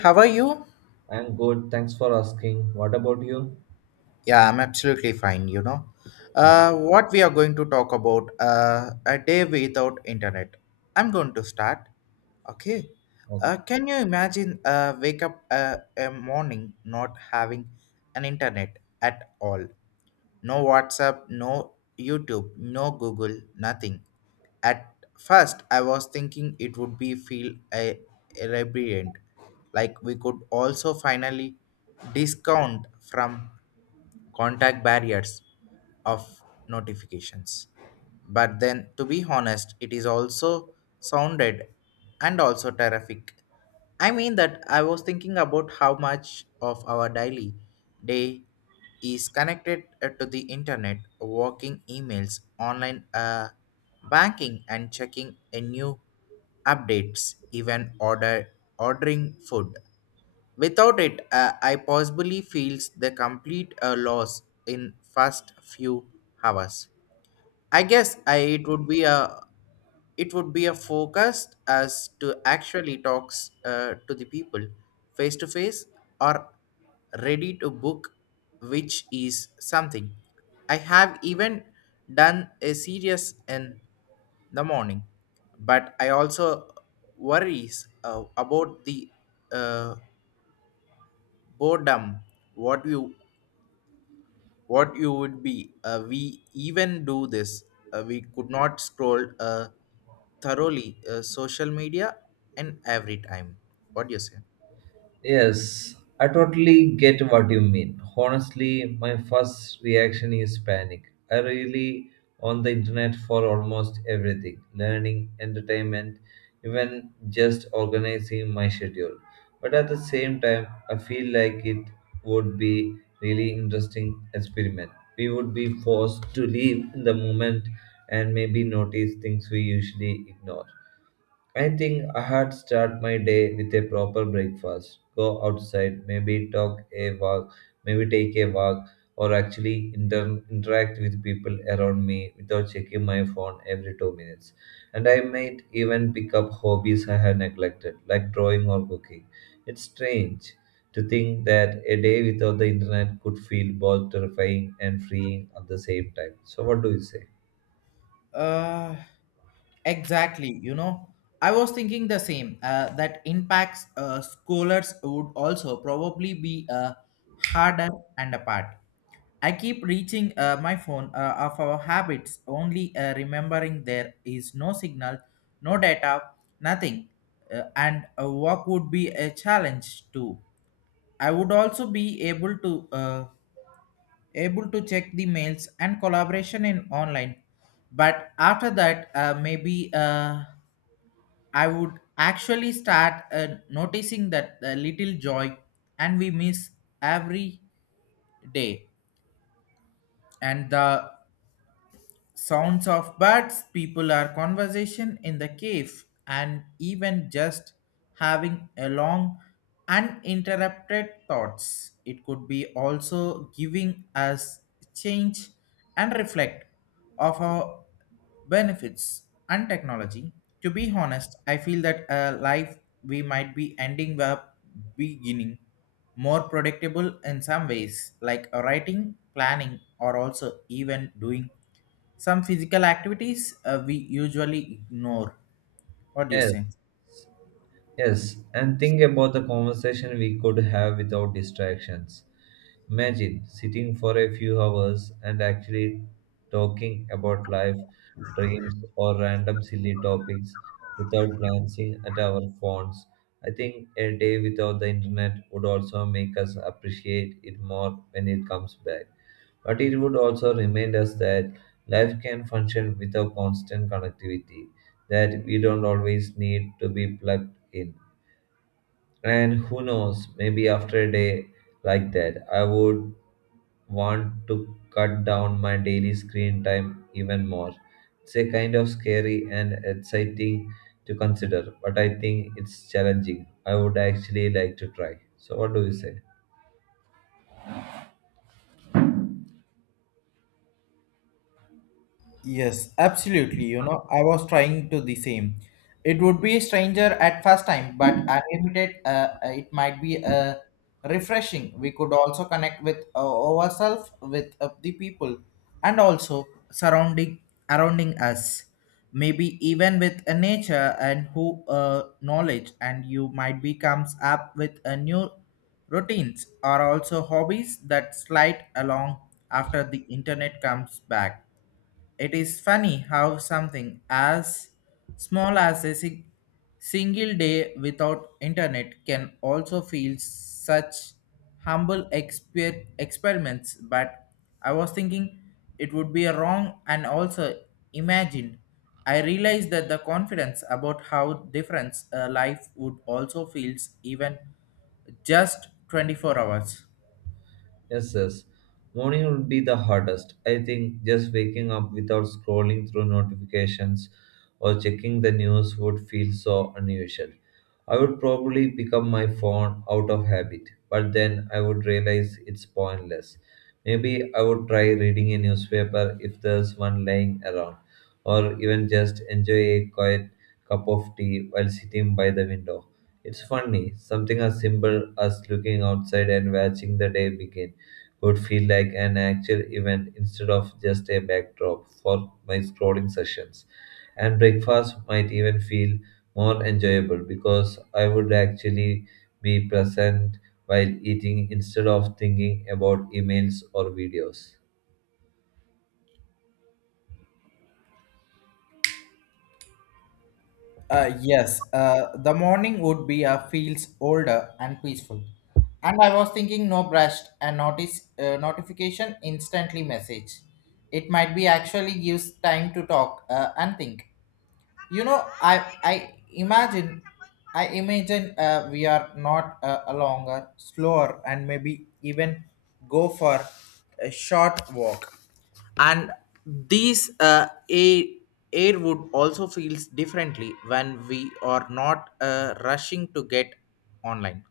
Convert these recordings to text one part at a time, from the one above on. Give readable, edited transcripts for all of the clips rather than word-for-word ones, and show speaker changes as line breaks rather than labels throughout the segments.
How are you?
I'm good. Thanks for asking. What about you?
Yeah, I'm absolutely fine.
Mm,
What we are going to talk about a day without internet. I'm going to start. Okay. Uh,
okay.
can you imagine wake up a morning not having an internet at all? No WhatsApp, no YouTube, no Google, nothing. At first, I was thinking it would be feel a radiant, like we could also finally discount from contact barriers of notifications. But then, to be honest, it is also sounded and also terrific. I mean that I was thinking about how much of our daily day is connected to the internet, working emails, online banking, and checking a new updates, even ordering food. Without it, I possibly feels the complete loss in first few hours. I guess it would be a focused as to actually talks to the people face to face or ready to book, which is something. I have even done a serious in the morning, but I also worries about the uh, boredom what you what you would be we even do this, we could not scroll thoroughly social media and every time what do you say?
Yes, I totally get what you mean. Honestly, my first reaction is panic. I really on the internet for almost everything, learning, entertainment, even just organizing my schedule. But at the same time, I feel like it would be really interesting experiment. We would be forced to live in the moment and maybe notice things we usually ignore. I think I had start my day with a proper breakfast. Go outside, maybe take a walk, or actually interact with people around me without checking my phone every 2 minutes. And I might even pick up hobbies I had neglected, like drawing or cooking. It's strange to think that a day without the internet could feel both terrifying and freeing at the same time. So, what do you say?
Uh, Exactly you know, I was thinking the same, that impacts scholars would also probably be harder and apart. I keep reaching my phone of our habits, only remembering there is no signal, no data, nothing, and what would be a challenge too. I would also be able to. Able to check the mails and collaboration in online, but after that, maybe I would actually start noticing that little joy and we miss every day, and the sounds of birds, people are conversation in the cave, and even just having a long, uninterrupted thoughts. It could be also giving us change and reflect of our benefits and technology. To be honest, I feel that a life we might be ending up beginning more predictable in some ways, like a writing, planning, or also even doing some physical activities we usually ignore. What do you
Yes.
say?
Yes, and think about the conversation we could have without distractions. Imagine sitting for a few hours and actually talking about life, dreams, or random silly topics without glancing at our phones. I think a day without the internet would also make us appreciate it more when it comes back. But it would also remind us that life can function without constant connectivity, that we don't always need to be plugged in. And who knows, maybe after a day like that, I would want to cut down my daily screen time even more. It's a kind of scary and exciting to consider, but I think it's challenging. I would actually like to try. So, what do you say?
Yes, absolutely. You know, I was trying to the same. It would be a stranger at first time, but unlimited, it might be refreshing. We could also connect with ourselves, with the people, and also surrounding surrounding us. Maybe even with a nature and who knowledge, and you might be comes up with a new routines or also hobbies that slide along after the internet comes back. It is funny how something as small as a single day without internet can also feel such humble experiments. But I was thinking it would be wrong and also imagined. I realized that the confidence about how different a life would also feels even just 24 hours.
Yes, yes. Morning would be the hardest. I think just waking up without scrolling through notifications or checking the news would feel so unusual. I would probably pick up my phone out of habit, but then I would realize it's pointless. Maybe I would try reading a newspaper if there's one lying around, or even just enjoy a quiet cup of tea while sitting by the window. It's funny, something as simple as looking outside and watching the day begin would feel like an actual event instead of just a backdrop for my scrolling sessions. And breakfast might even feel more enjoyable because I would actually be present while eating instead of thinking about emails or videos.
Yes, the morning would be feels older and peaceful. And I was thinking no brushed and notice notification instantly message. It might be actually gives time to talk and think. You know i i imagine we are not, a longer slower, and maybe even go for a short walk, and these air would also feels differently when we are not rushing to get online.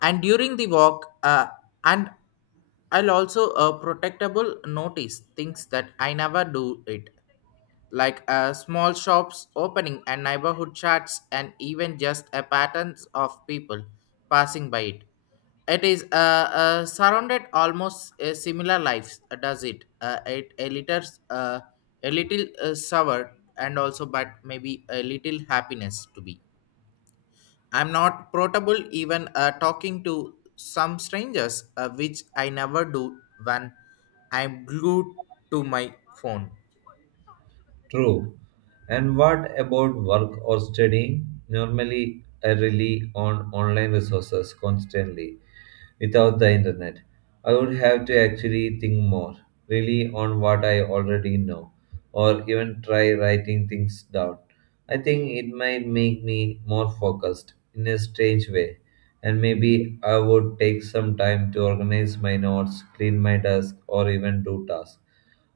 And during the walk, and I'll also protectable notice things that I never do it, like small shops opening and neighborhood chats and even just a patterns of people passing by it is, surrounded almost similar lives, does it it a little uh, sour, and also but maybe a little happiness to be. I'm not portable even talking to some strangers, which I never do when I'm glued to my phone.
True. And what about work or studying? Normally, I rely on online resources constantly without the internet. I would have to actually think more, really on what I already know, or even try writing things down. I think it might make me more focused in a strange way, and maybe I would take some time to organize my notes, clean my desk, or even do tasks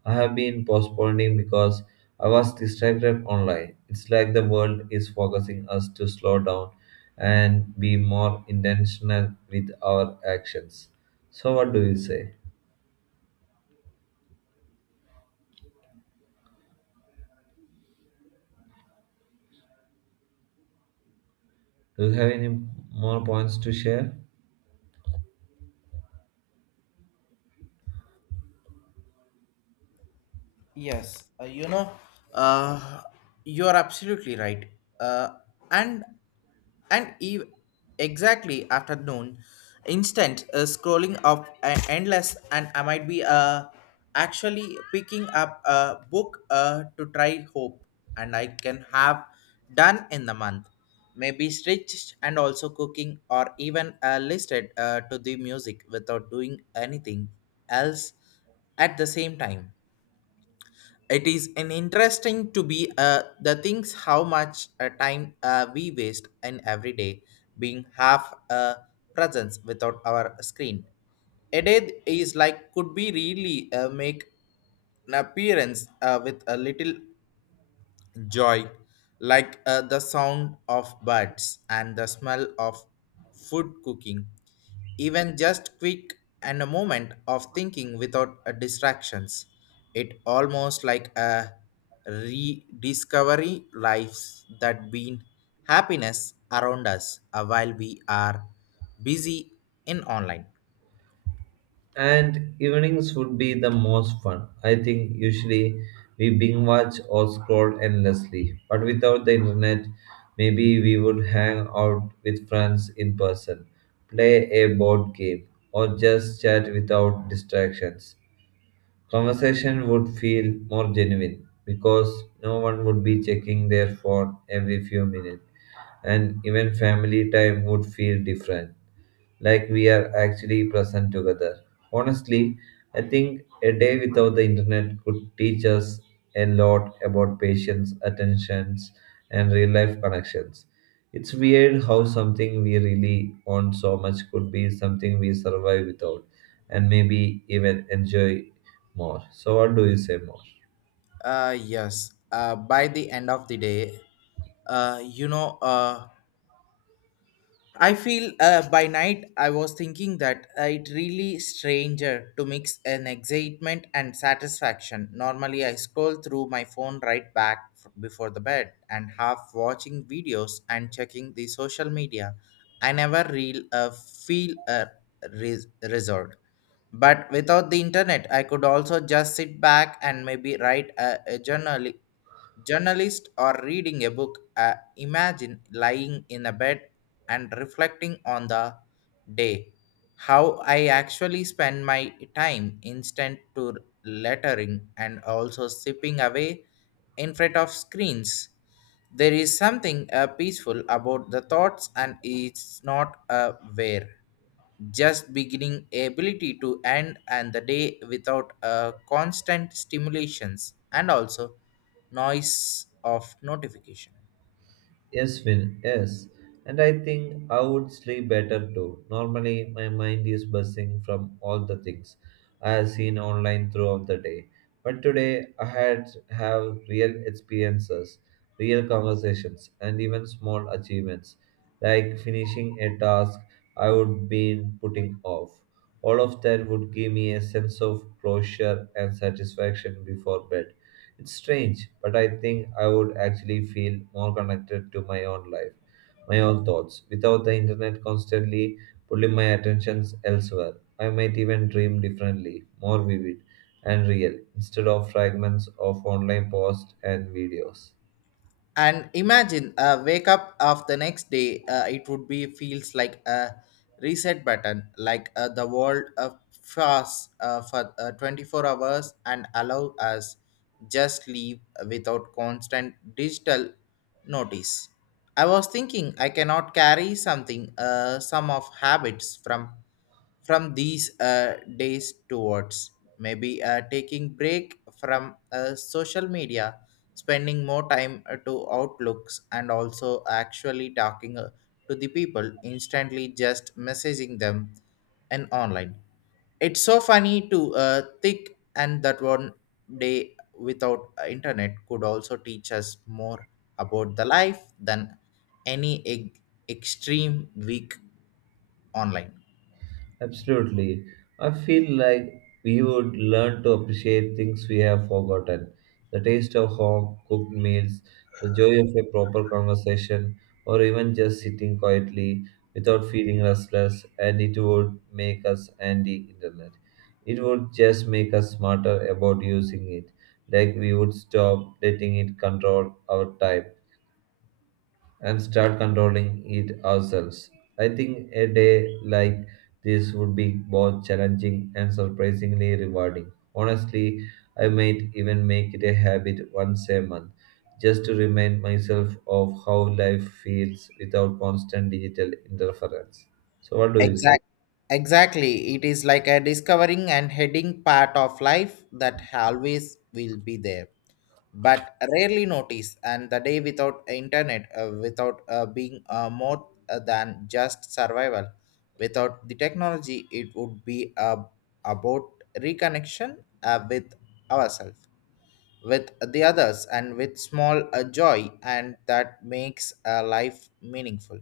I have been postponing because I was distracted online. It's like the world is forcing us to slow down and be more intentional with our actions. So, what do you say? Do you have any more points to share?
Yes, uh, you know, uh, you're absolutely right. Uh, and and ev- exactly after noon, instant scrolling of endless, and I might be, actually picking up a book to try hope, and I can have done in the month. Maybe stitched and also cooking, or even listed to the music without doing anything else at the same time. It is an interesting to be, the things how much time we waste in every day being half a presence without our screen. A day is like could be really make an appearance with a little joy, like the sound of birds and the smell of food cooking, even just quick and a moment of thinking without distractions. It almost like a rediscovery lives that been happiness around us while we are busy in online.
And evenings would be the most fun. I think usually we binge watch or scroll endlessly. But without the internet, maybe we would hang out with friends in person, play a board game, or just chat without distractions. Conversation would feel more genuine because no one would be checking their phone every few minutes, and even family time would feel different, like we are actually present together. Honestly, I think a day without the internet could teach us a lot about patience, attentions, and real life connections. It's weird how something we really want so much could be something we survive without and maybe even enjoy more. So what do you say more?
Yes, by the end of the day, uh, you know. Uh, I feel, by night I was thinking that, it really stranger to mix an excitement and satisfaction. Normally I scroll through my phone right back before the bed and half watching videos and checking the social media. I never real feel a resort. But without the internet, I could also just sit back and maybe write a journalist or reading a book. Imagine lying in a bed and reflecting on the day how I actually spend my time instant to lettering and also sipping away in front of screens. There is something peaceful about the thoughts, and it's not a wear, just beginning ability to end and the day without a constant stimulations and also noise of notification.
Yes, Finn, yes. And I think I would sleep better too. Normally my mind is buzzing from all the things I have seen online throughout the day. But today I had have real experiences, real conversations and even small achievements. Like finishing a task I would been putting off. All of that would give me a sense of closure and satisfaction before bed. It's strange, but I think I would actually feel more connected to my own life, my own thoughts, without the internet constantly pulling my attentions elsewhere. I might even dream differently, more vivid and real, instead of fragments of online posts and videos.
And imagine, wake up of the next day. It would be feels like a reset button, like the world of fast for 24 hours and allow us just leave without constant digital notice. I was thinking I cannot carry something, some of habits from these days towards, maybe taking break from social media, spending more time to outlooks, and also actually talking to the people instantly just messaging them and online. It's so funny to think and that one day without internet could also teach us more about the life than any extreme week online.
Absolutely. I feel like we would learn to appreciate things we have forgotten the taste of home cooked meals, the joy of a proper conversation, or even just sitting quietly without feeling restless. And it would make us anti internet. It would just make us smarter about using it, like we would stop letting it control our time and start controlling it ourselves. I think a day like this would be both challenging and surprisingly rewarding. Honestly, I might even make it a habit once a month just to remind myself of how life feels without constant digital interference. So, what do you say?
Exactly, exactly, it is like a discovering and heading part of life that always will be there but rarely notice. And the day without internet, without being more than just survival without the technology, it would be about reconnection with ourselves, with the others, and with small joy, and that makes life meaningful.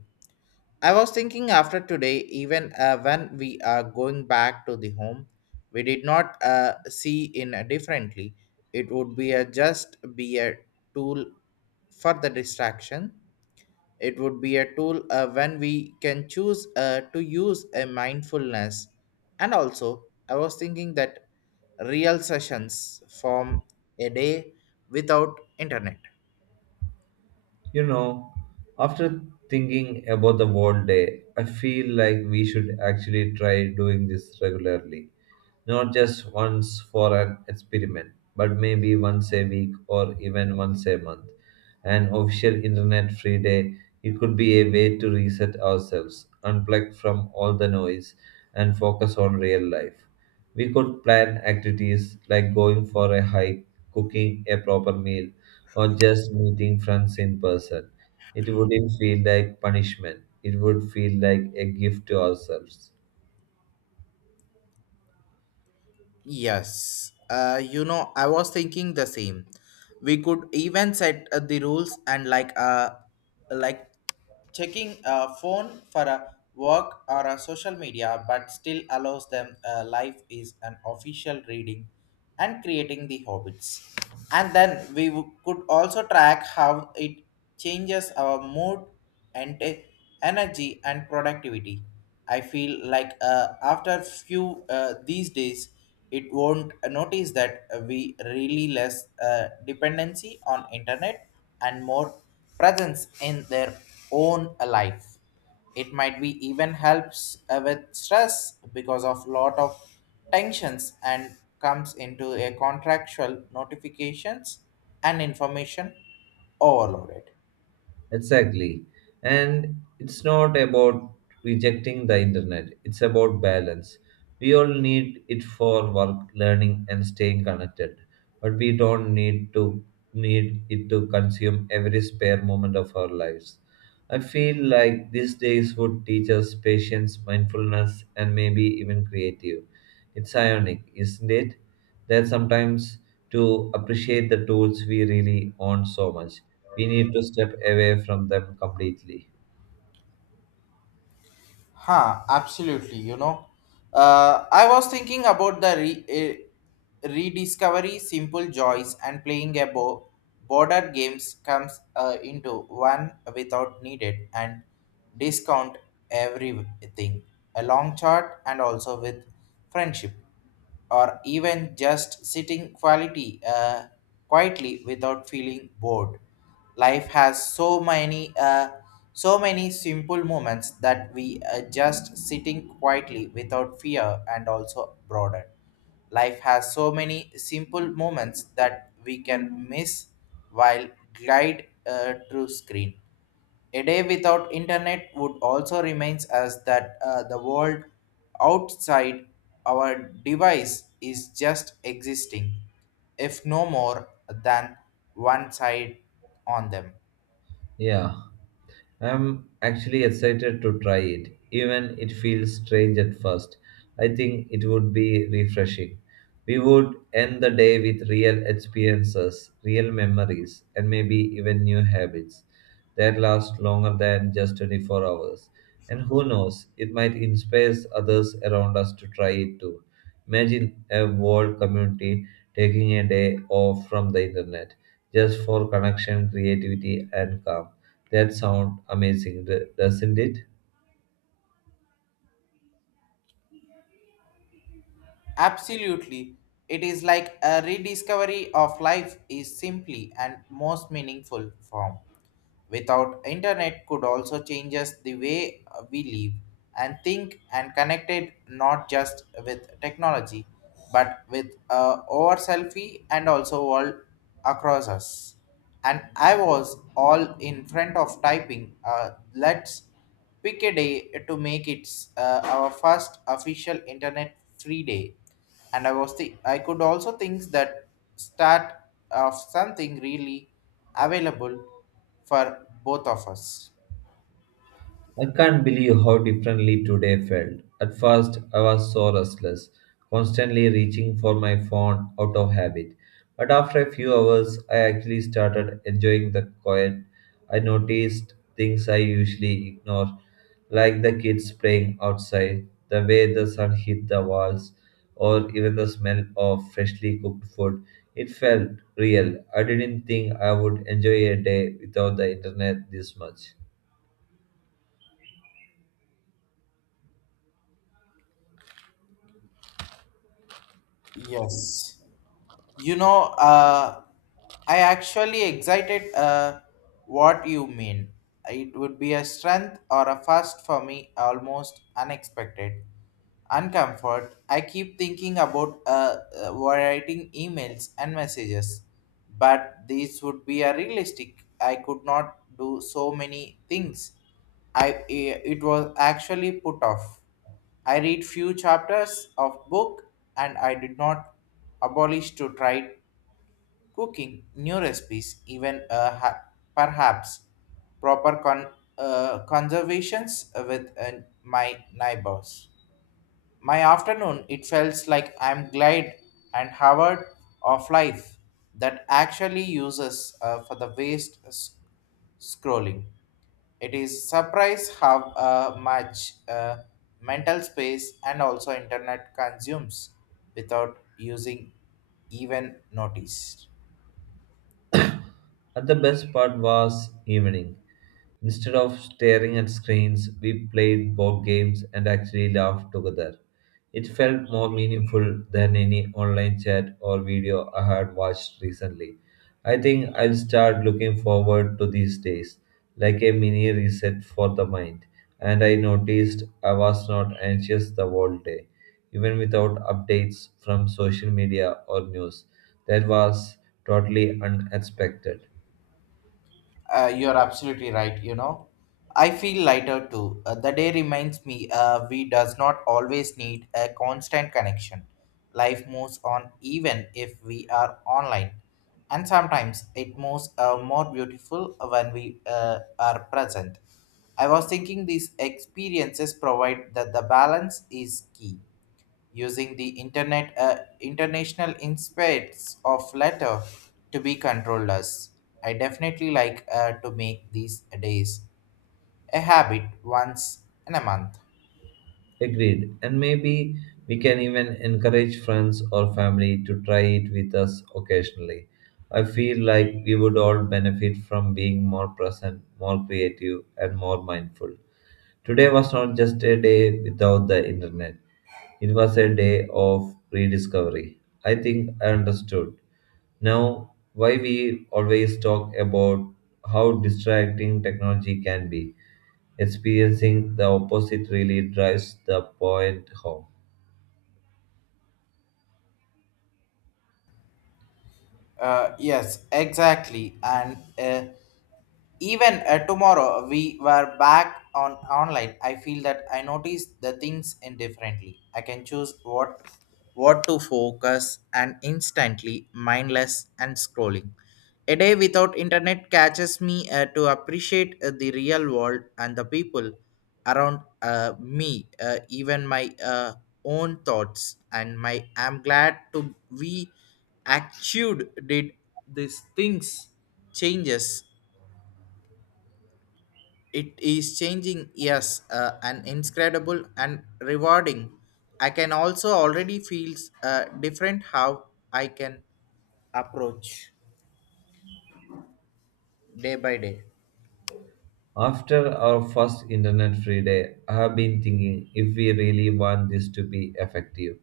I was thinking after today, even when we are going back to the home, we did not see in a differently. It would be a just be a tool for the distraction. It would be a tool when we can choose to use a mindfulness. And also, I was thinking that real sessions form a day without internet.
You know, after thinking about the whole day, I feel like we should actually try doing this regularly. Not just once for an experiment, but maybe once a week or even once a month. An official internet free day, it could be a way to reset ourselves, unplug from all the noise, and focus on real life. We could plan activities like going for a hike, cooking a proper meal, or just meeting friends in person. It wouldn't feel like punishment, it would feel like a gift to ourselves.
Yes, I was thinking the same. We could even set the rules, and like, like checking a phone for a work or a social media, but still allows them life is an official reading and creating the habits. And then could also track how it changes our mood and energy and productivity. I feel like, after few these days, it won't notice that we really less dependency on internet and more presence in their own life. It might be even helps with stress because of lot of tensions and comes into a contractual notifications and information overloaded.
Exactly. And it's not about rejecting the internet, it's about balance. We all need it for work, learning, and staying connected, but we don't need to need it to consume every spare moment of our lives. I feel like these days would teach us patience, mindfulness, and maybe even creative. It's ironic, isn't it? That sometimes to appreciate the tools we really own so much, we need to step away from them completely.
Absolutely. You know, I was thinking about the rediscovery simple joys and playing a border games comes into one without needed and discount everything. A long chart and also with friendship, or even just sitting quality quietly without feeling bored. Life has so many simple moments that we are just sitting quietly without fear and also broader. Life has so many simple moments that we can miss while glide through screen. A day without internet would also remains as that, the world outside our device is just existing, if no more than one side on them.
Yeah. I'm actually excited to try it, even it feels strange at first. I think it would be refreshing. We would end the day with real experiences, real memories, and maybe even new habits that last longer than just 24 hours. And who knows, it might inspire others around us to try it too. Imagine a world community taking a day off from the internet just for connection, creativity, and calm. That sounds amazing, doesn't it?
Absolutely, it is like a rediscovery of life is simply and most meaningful form. Without internet could also change us the way we live and think and connected not just with technology but with, our selfie and also world across us. And I was all in front of typing, let's pick a day to make it our first official internet free day. And I was I could also think that start of something really available for both of us.
I can't believe how differently today felt. At first, I was so restless, constantly reaching for my phone out of habit. But after a few hours, I actually started enjoying the quiet. I noticed things I usually ignore, like the kids playing outside, the way the sun hit the walls, or even the smell of freshly cooked food. It felt real. I didn't think I would enjoy a day without the internet this much.
Yes. You know, I actually excited what you mean. It would be a strength or a fast for me, almost unexpected. Uncomfort. I keep thinking about writing emails and messages, but these would be a realistic. I could not do so many things. I it was actually put off. I read few chapters of book and I did not abolish to try cooking new recipes even perhaps proper con- conservations with my neighbors. My afternoon it felt like I'm glad and Howard of life that actually uses for the scrolling. It is surprise how much mental space and also internet consumes without using even notice.
And the best part was evening. Instead of staring at screens, we played board games and actually laughed together. It felt more meaningful than any online chat or video I had watched recently. I think I'll start looking forward to these days, like a mini reset for the mind. And I noticed I was not anxious the whole day, even without updates from social media or news. That was totally unexpected.
You're absolutely right. You know, I feel lighter too. The day reminds me we does not always need a constant connection. Life moves on even if we are online, and sometimes it moves more beautiful when we are present. I was thinking these experiences provide that the balance is key using the internet international inspects of letter to be controllers. I definitely like to make these days a habit once in a month.
Agreed. And maybe we can even encourage friends or family to try it with us occasionally. I feel like we would all benefit from being more present, more creative, and more mindful. Today was not just a day without the internet, it was a day of rediscovery. I think I understood now why we always talk about how distracting technology can be. Experiencing the opposite really drives the point home.
Yes, exactly, and even tomorrow we were back on online. I feel that I notice the things indifferently. I can choose what to focus and instantly mindless and scrolling. A day without internet catches me to appreciate the real world and the people around me even my own thoughts and my I'm glad to we actually did these things changes. It is changing, yes, and incredible and rewarding. I can also already feel different how I can approach day by day.
After our first internet free day, I have been thinking if we really want this to be effective.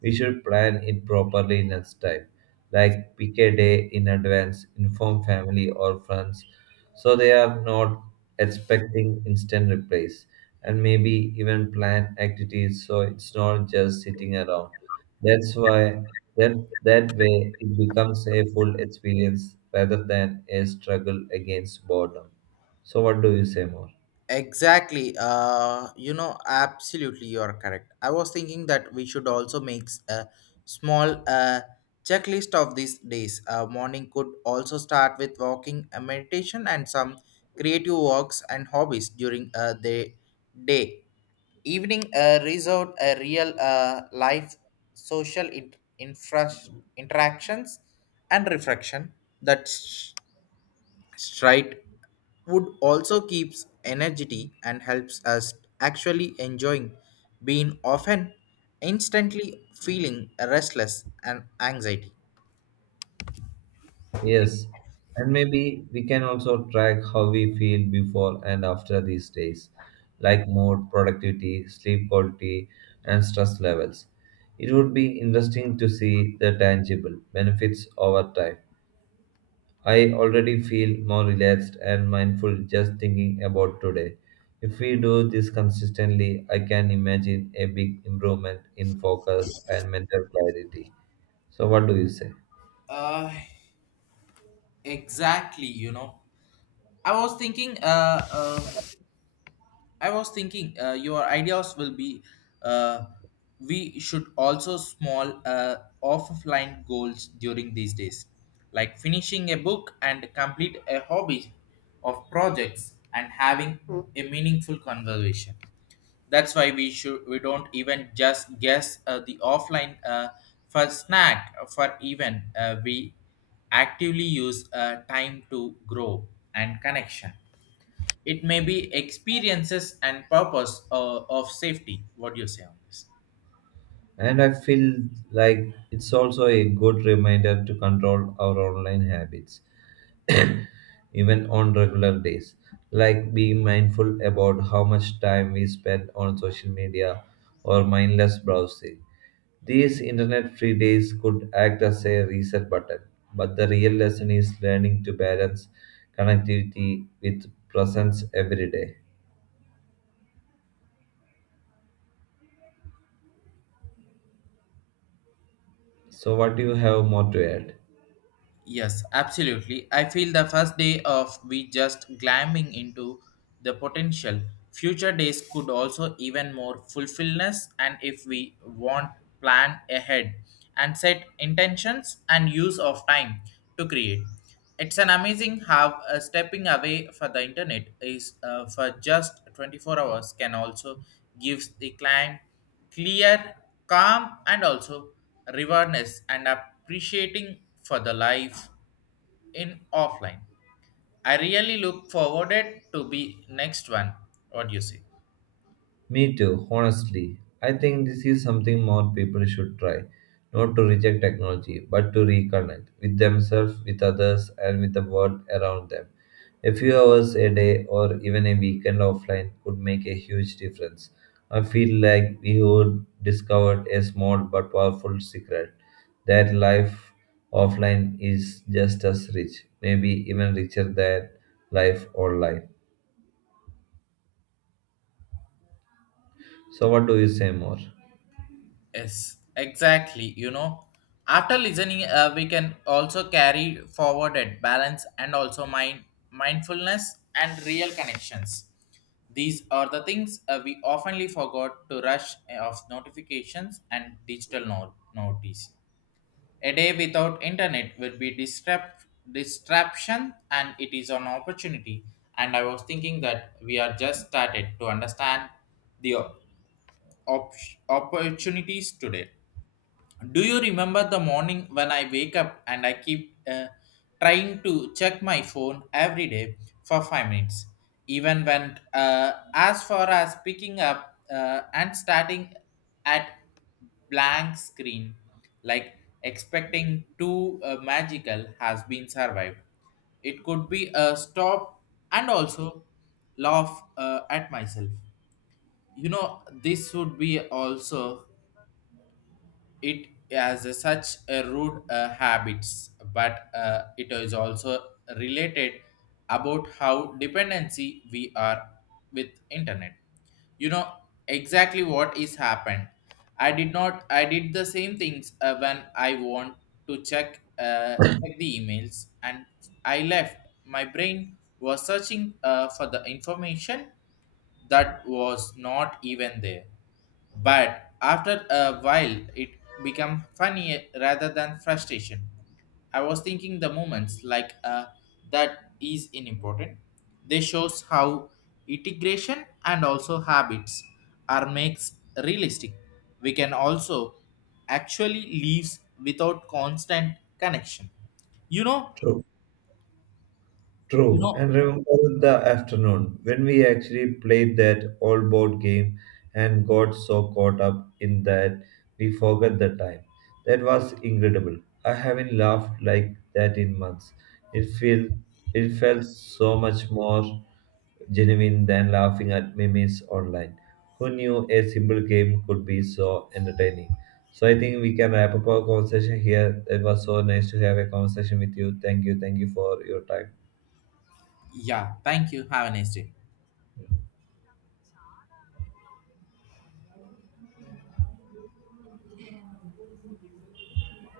We should plan it properly next time, like pick a day in advance, inform family or friends so they are not expecting instant replies, and maybe even plan activities so it's not just sitting around. That's why that that way it becomes a full experience rather than a struggle against boredom. So what do you say more?
Exactly. You know, absolutely, you are correct. I was thinking that we should also a small checklist of these days. Morning could also start with walking, a meditation, and some creative works and hobbies during the day. Evening resort, a real life social interactions and reflection. That's Stride wood also keeps energy and helps us actually enjoying being often instantly feeling restless and anxiety.
Yes, and maybe we can also track how we feel before and after these days, like mood, productivity, sleep quality, and stress levels. It would be interesting to see the tangible benefits over time. I already feel more relaxed and mindful just thinking about today. If we do this consistently, I can imagine a big improvement in focus and mental clarity. So, what do you say?
Uh, exactly, you know. I was thinking uh, uh I was thinking your ideas will be uh, we should also small offline goals during these days, like finishing a book and complete a hobby of projects and having a meaningful conversation. That's why we don't even just guess the offline for snack for even we actively use time to grow and connection. It may be experiences and purpose of safety. What do you say on this?
And I feel like it's also a good reminder to control our online habits, even on regular days, like being mindful about how much time we spend on social media or mindless browsing. These internet free days could act as a reset button, but the real lesson is learning to balance connectivity with presence every day. So, what do you have more to add?
Yes, absolutely. I feel the first day of we just climbing into the potential. Future days could also even more fulfillness and if we want plan ahead and set intentions and use of time to create. It's an amazing how stepping away for the internet is for just 24 hours can also gives the client clear, calm, and also rewardness and appreciating for the life in offline. I really look forwarded to be next one. What do you say?
Me too, honestly. I think this is something more people should try. Not to reject technology, but to reconnect with themselves, with others, and with the world around them. A few hours a day or even a weekend offline could make a huge difference. I feel like we would discover a small but powerful secret that life offline is just as rich, maybe even richer than life online. So, what do you say more?
Yes, exactly. You know, after listening, we can also carry forward at balance and also mindfulness and real connections. These are the things we oftenly forgot to rush of notifications and digital notice. A day without internet will be distraction and it is an opportunity. And I was thinking that we are just started to understand the op- opportunities today. Do you remember the morning when I wake up and I keep trying to check my phone every day for 5 minutes? Even when, as far as picking up and starting at blank screen, like expecting two magical has been survived. It could be a stop and also laugh at myself. You know, this would be also it has a such a rude habits but it is also related about how dependency we are with internet. You know, exactly what is happened. I did not I did the same things when I want to check the emails and I left my brain was searching for the information that was not even there. But after a while, it became funny rather than frustration. I was thinking the moments like that is unimportant. They shows how integration and also habits are makes realistic. We can also actually lives without constant connection. You know,
True.
you
True,
know.
and remember the afternoon when we actually played that old board game and got so caught up in that we forgot the time. That was incredible. I haven't laughed like that in months. It feel it felt so much more genuine than laughing at memes online. Who knew a simple game could be so entertaining? So I think we can wrap up our conversation here. It was so nice to have a conversation with you. Thank you for your time.
Yeah. Thank you. Have a nice day.